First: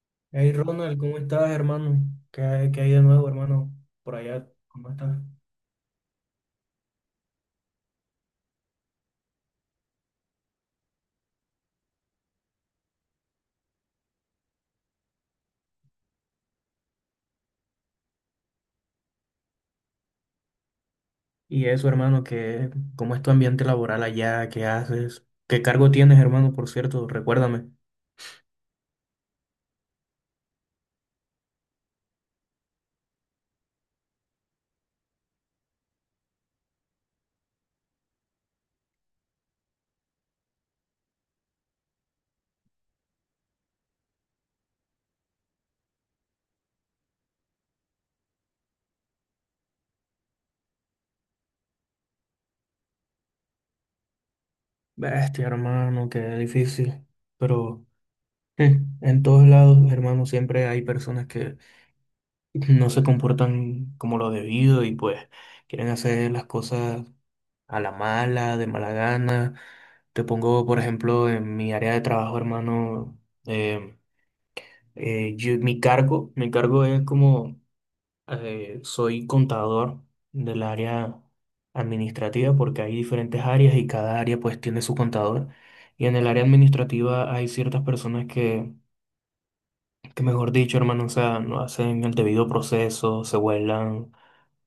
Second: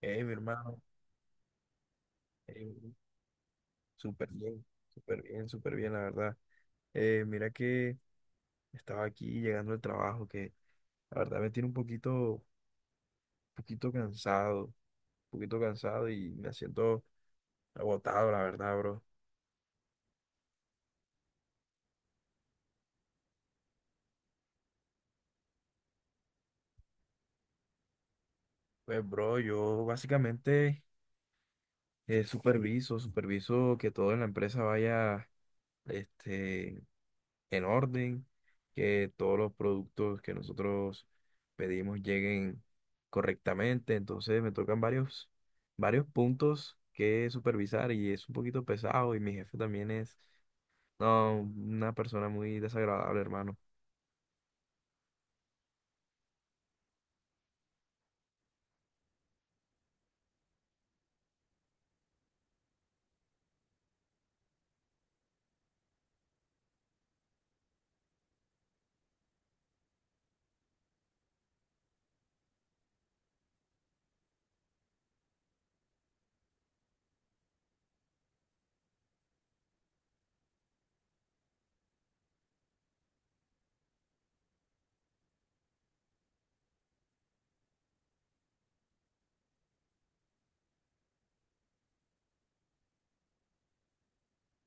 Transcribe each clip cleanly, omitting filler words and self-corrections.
Mi Hey hermano, Ronald, ¿cómo estás, hermano? ¿Qué hay eh, de nuevo, hermano? Por súper allá, bien, ¿cómo estás? súper bien, súper bien, la verdad. Mira que estaba aquí llegando al trabajo, que la verdad me tiene un poquito, poquito cansado, un poquito cansado y me siento agotado, la verdad, bro. Y eso, hermano, ¿qué, cómo es tu ambiente laboral allá? ¿Qué haces? ¿Qué cargo tienes, hermano, por cierto? Recuérdame. Pues, bro, yo básicamente superviso que todo en la empresa vaya, este, en orden, que todos los productos que nosotros pedimos lleguen correctamente. Entonces me tocan varios puntos que supervisar y es un poquito pesado y mi jefe también es, no, una persona muy desagradable, hermano. Bestia, hermano, qué difícil. Pero en todos lados, hermano, siempre hay personas que no se comportan como lo debido y pues quieren hacer las cosas a la mala, de mala gana. Te pongo, por ejemplo, en mi área de trabajo, hermano. em, mi cargo es como soy contador del área administrativa porque hay diferentes áreas y cada área pues tiene su contador. Y en el área administrativa hay ciertas personas que mejor dicho, hermano, o sea, no hacen el debido proceso, se vuelan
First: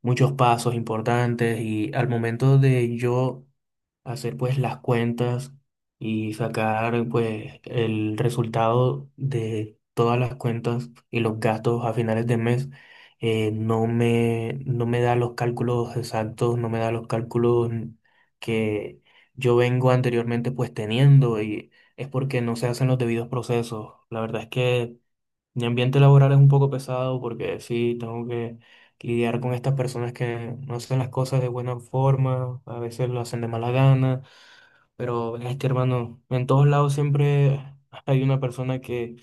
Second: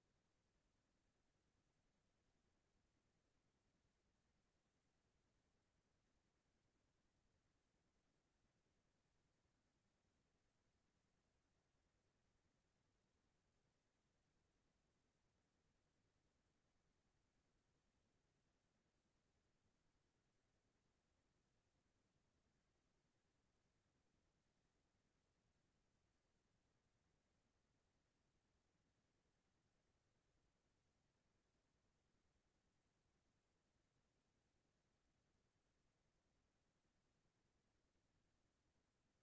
muchos pasos importantes y al momento de yo hacer pues las cuentas y sacar pues el resultado de todas las cuentas y los gastos a finales de mes, no me da los cálculos exactos, no me da los cálculos que yo vengo anteriormente pues teniendo y es porque no se hacen los debidos procesos. La verdad es que mi ambiente laboral es un poco pesado porque sí, tengo que lidiar con estas personas que no hacen las cosas de buena forma, a veces lo hacen de mala gana, pero este hermano, en todos lados siempre hay una persona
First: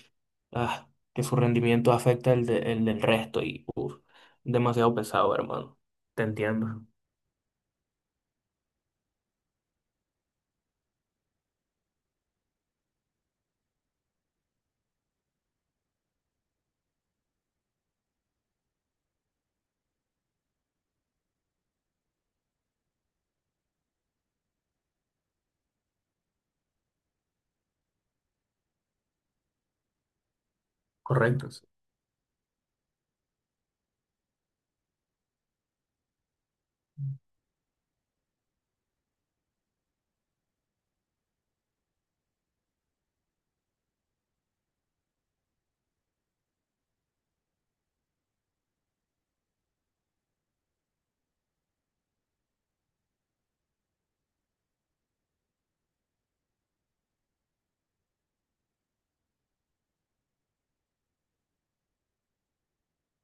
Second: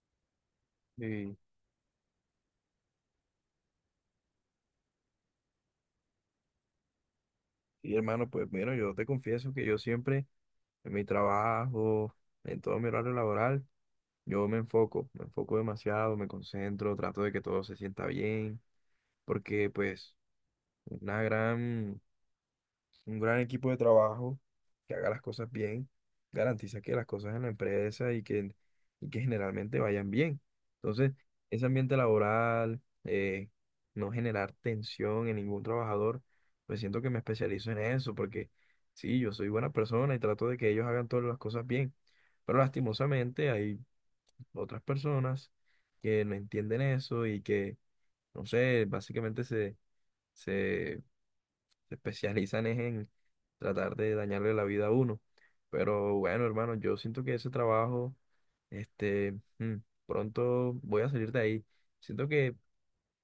ah, que Y, su rendimiento afecta el del resto y uf, demasiado pesado, hermano. Te entiendo. y hermano, pues bueno, yo te confieso que yo siempre en mi trabajo, en todo mi horario laboral, yo me enfoco demasiado, me concentro, trato de que todo se sienta bien, porque pues una gran un gran equipo de trabajo que haga las cosas bien, garantiza que las cosas en la empresa y que generalmente vayan bien. Entonces, Correcto, sí. ese ambiente laboral, no generar tensión en ningún trabajador, pues siento que me especializo en eso, porque sí, yo soy buena persona y trato de que ellos hagan todas las cosas bien. Pero lastimosamente hay otras personas que no entienden eso y que, no sé, básicamente se se especializan es en tratar de dañarle la vida a uno. Pero bueno, hermano, yo siento que ese trabajo, este, mm, pronto voy a salir de ahí. Siento que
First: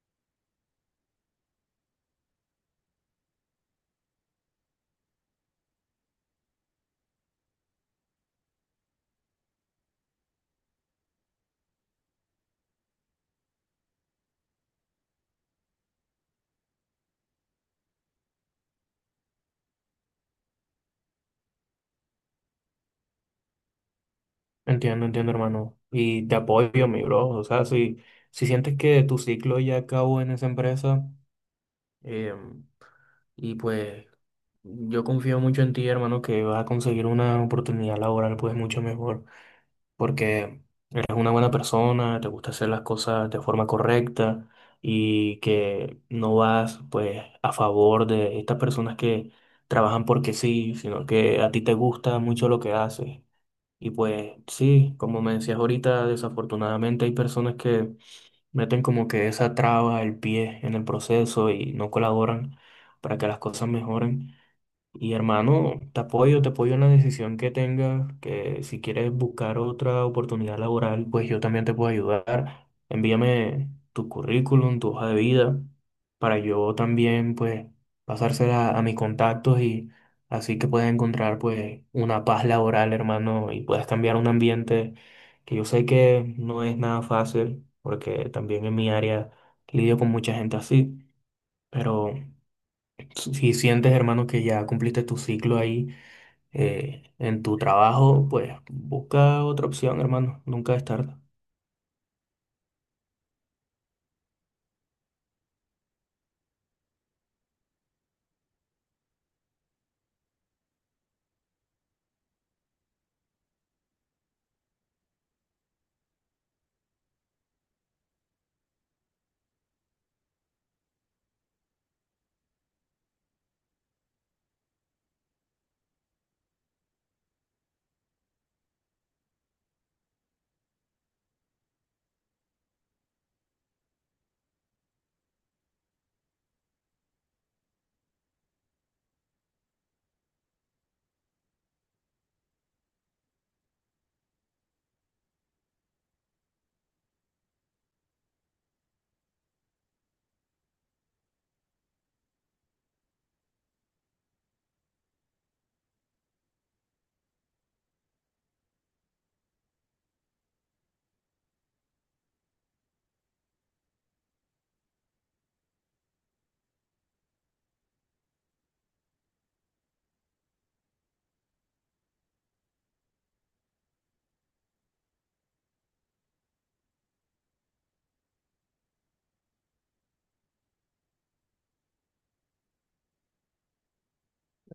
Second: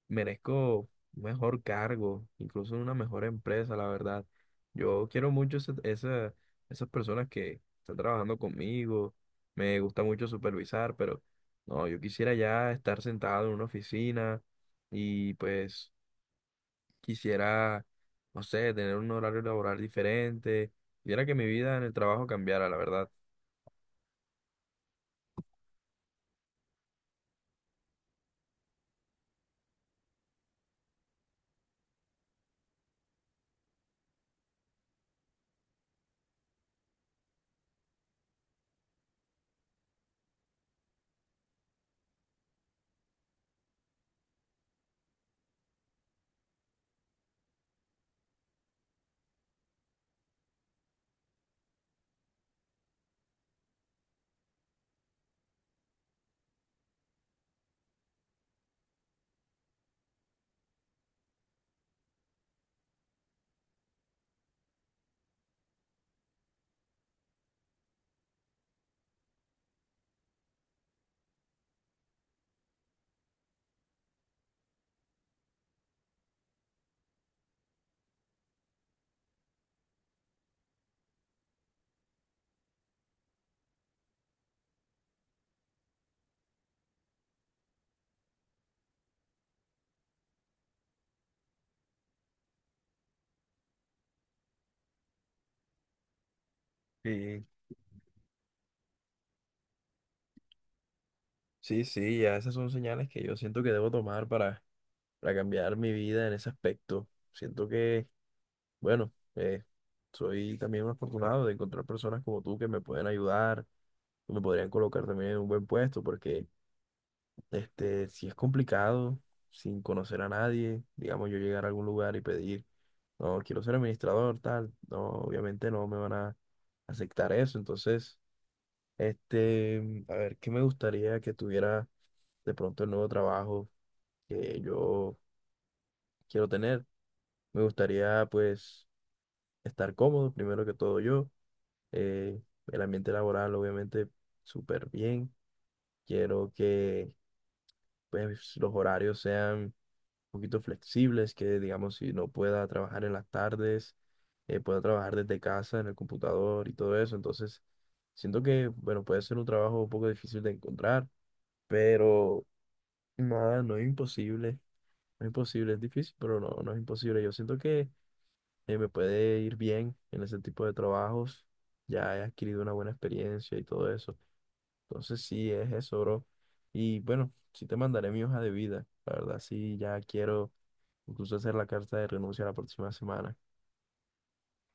merezco un mejor cargo, incluso una mejor empresa, la verdad. Yo quiero mucho esas personas que están trabajando conmigo. Me gusta mucho supervisar, pero no, yo quisiera ya estar sentado en una oficina y pues quisiera, no sé, tener un horario laboral diferente, quisiera que mi vida en el trabajo cambiara, la verdad. Entiendo, entiendo, hermano. Y te apoyo, mi bro. O sea, si sientes que tu ciclo ya acabó en esa empresa, em, y pues yo confío mucho en ti, hermano, que vas a conseguir una oportunidad laboral pues mucho mejor, porque eres una buena persona, te gusta hacer las cosas de forma correcta y que no vas pues a favor de estas personas que trabajan porque sí, sino que a ti te gusta mucho lo que haces. Y pues sí, como me decías ahorita, desafortunadamente hay personas que meten como que esa traba, el pie en el proceso y no colaboran para que las cosas mejoren. Y hermano, te apoyo en la decisión que tengas, que si quieres buscar otra oportunidad laboral, pues yo también te puedo ayudar. Envíame tu currículum, tu hoja de vida, para yo también, pues, pasársela a mis contactos y así que puedas encontrar, pues, una paz laboral, hermano, y puedas cambiar un ambiente que yo sé que no es nada fácil, porque también en mi área lidio con mucha gente así, pero si sientes, hermano, que ya cumpliste tu ciclo ahí, en Sí, tu trabajo, pues busca otra opción, hermano. Nunca es tarde. sí, sí, ya esas son señales que yo siento que debo tomar para cambiar mi vida en ese aspecto. Siento que, bueno, soy también un afortunado de encontrar personas como tú que me pueden ayudar, que me podrían colocar también en un buen puesto, porque este, si es complicado, sin conocer a nadie, digamos yo llegar a algún lugar y pedir, no, quiero ser administrador, tal, no, obviamente no me van a aceptar eso. Entonces, este, a ver, ¿qué me gustaría que tuviera de pronto el nuevo trabajo que yo quiero tener? Me gustaría pues estar cómodo, primero que todo yo, eh, el ambiente laboral obviamente súper bien, quiero que pues los horarios sean poquito flexibles, que digamos si no pueda trabajar en las tardes, pueda trabajar desde casa en el computador y todo eso. Entonces, siento que, bueno, puede ser un trabajo un poco difícil de encontrar, pero nada, no es imposible. No es imposible, es difícil, pero no, no es imposible. Yo siento que me puede ir bien en ese tipo de trabajos. Ya he adquirido una buena experiencia y todo eso. Entonces sí, es eso, bro. Y bueno, sí te mandaré mi hoja de vida. La verdad, sí, ya quiero incluso hacer la carta de renuncia la próxima semana.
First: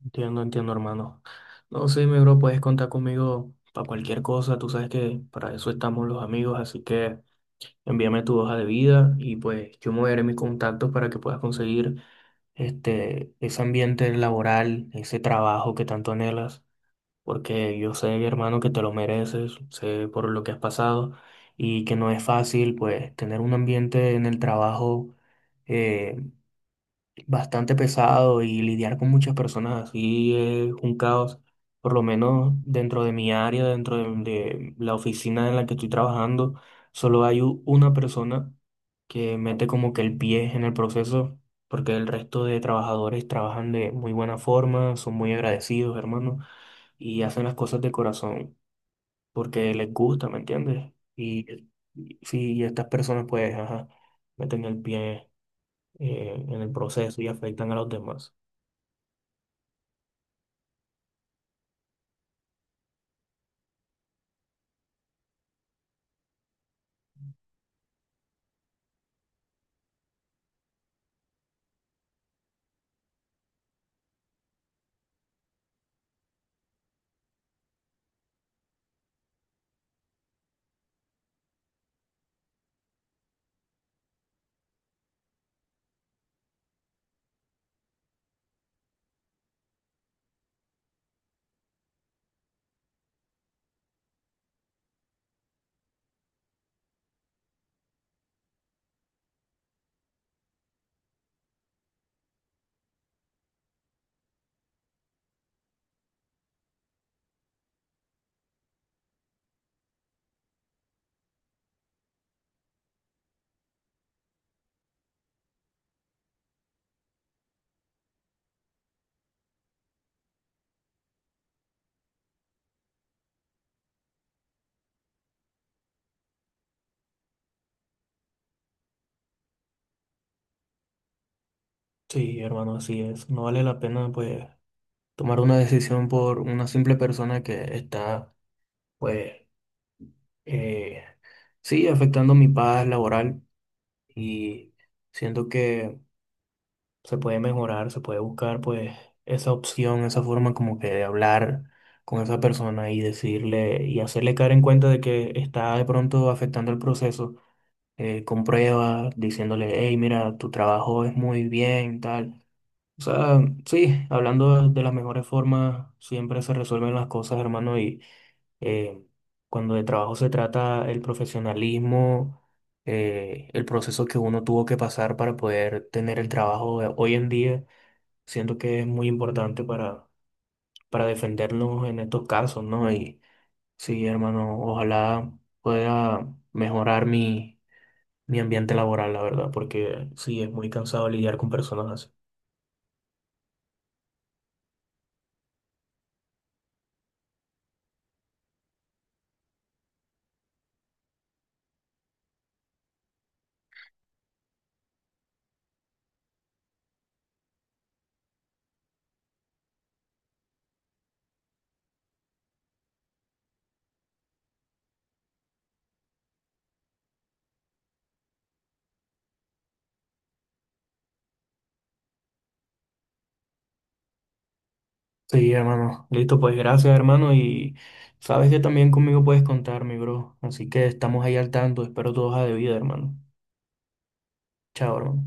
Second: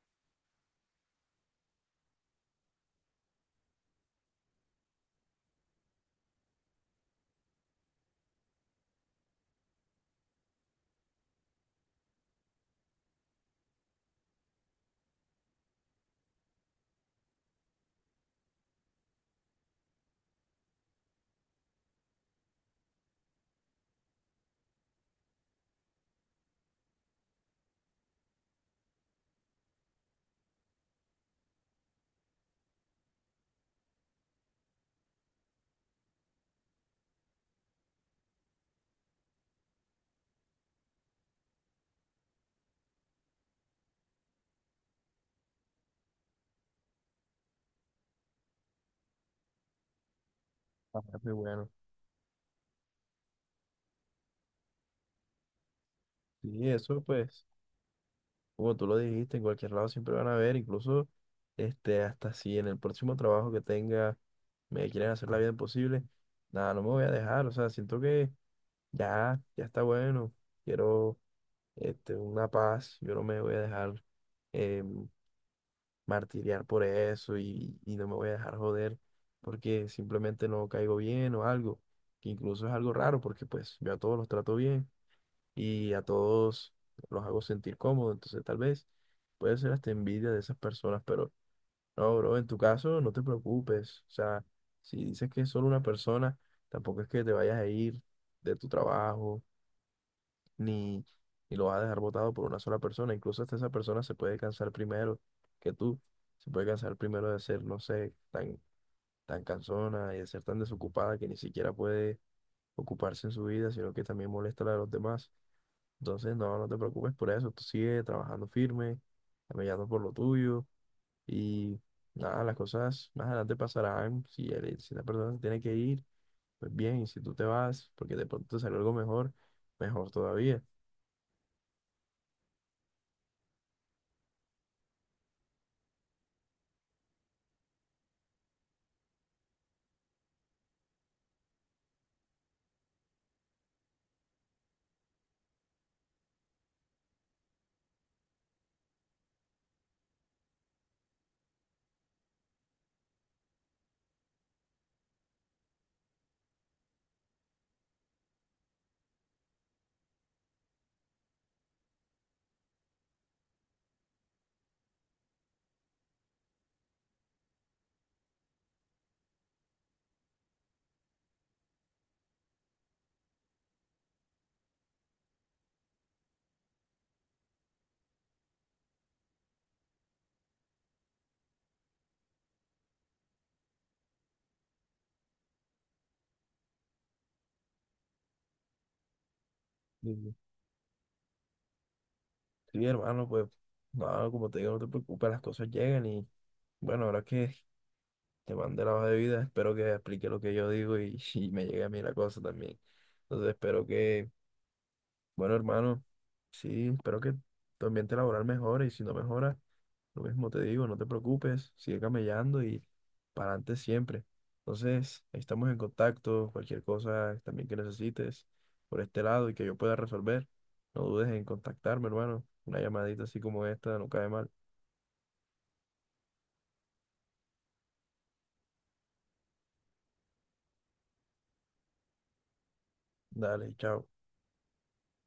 Entiendo, entiendo, hermano. No, sí, mi bro, puedes contar conmigo para cualquier cosa. Tú sabes que para eso estamos los amigos, así que envíame tu hoja de vida y pues yo moveré mis contactos para que puedas conseguir este, ese ambiente laboral, ese trabajo que tanto anhelas, porque yo sé, hermano, que te lo mereces, sé por lo que has pasado y que no es fácil, pues, tener un ambiente en el trabajo eh, bastante pesado, y lidiar con muchas personas así es un caos, por lo menos dentro de mi área, dentro de la oficina en la que estoy trabajando, solo hay una persona que mete como que el pie en el proceso, porque el resto de trabajadores trabajan de muy buena forma, son muy agradecidos, hermano, y hacen las cosas de corazón porque les gusta, ¿me entiendes? Ah, qué bueno. Y sí, y estas personas pues, ajá, meten el pie en Sí, el eso proceso y pues, afectan a los demás. como tú lo dijiste, en cualquier lado siempre van a ver, incluso este, hasta si en el próximo trabajo que tenga me quieren hacer la vida imposible, nada, no me voy a dejar. O sea, siento que ya, ya está bueno. Quiero este, una paz, yo no me voy a dejar em, martiriar por eso y no me voy a dejar joder porque simplemente no caigo bien o algo, que incluso es algo raro porque pues yo a todos los trato bien y a todos los hago sentir cómodo, entonces tal vez puede ser hasta envidia de esas personas, pero no, bro, en tu caso no te preocupes, o sea, si dices que es solo una persona, tampoco es que te vayas a ir de tu trabajo ni, ni lo vas a dejar votado por una sola persona. Incluso hasta esa persona se puede cansar primero que tú. Se puede cansar primero de ser, no sé, tan cansona y de ser tan desocupada que ni siquiera puede ocuparse en su vida, sino que también molesta a la de los demás. Entonces, no, no te preocupes por eso. Tú sigue trabajando firme, caminando por lo tuyo y nada, las cosas más adelante pasarán. Si, si la persona se tiene que ir, pues bien, y si tú te vas, porque de pronto te salió algo mejor, mejor todavía. Sí, hermano, así es. No vale la pena pues tomar una decisión por una simple persona que está pues, eh, sí, afectando mi paz laboral y siento que se puede mejorar, se puede buscar pues esa opción, esa forma como que de hablar con esa persona y decirle y hacerle caer en cuenta de que está de pronto afectando el proceso, con pruebas, diciéndole, hey, mira, tu trabajo es muy bien, tal. O sea, sí, hablando de las mejores formas, siempre se resuelven las cosas, hermano, y eh, cuando de trabajo se trata, el profesionalismo, el proceso que uno tuvo que pasar para poder tener el trabajo de hoy en día, siento que es muy importante para defendernos en estos casos, ¿no? Y sí, hermano, ojalá pueda mejorar mi ambiente laboral, la verdad, porque sí, es muy cansado lidiar con personas así. Sí, hermano, pues, no, como te digo, no te preocupes, las cosas llegan y bueno, ahora que te mandé la hoja de vida, espero que explique lo que yo digo y me llegue a mí la cosa también. Entonces, espero que, bueno, hermano, sí, espero que tu ambiente laboral mejore y si no mejora, lo mismo te digo, no te preocupes, sigue camellando y para adelante siempre. Entonces, ahí estamos en contacto, cualquier cosa también que necesites por este lado y que yo pueda resolver, no dudes en contactarme, hermano. Una llamadita así como esta no cae mal. Sí, hermano. Listo, pues gracias, hermano. Y sabes que también conmigo puedes contar, mi bro. Así que estamos ahí al tanto. Espero tu hoja de vida, hermano. Dale, chao. Chao, hermano.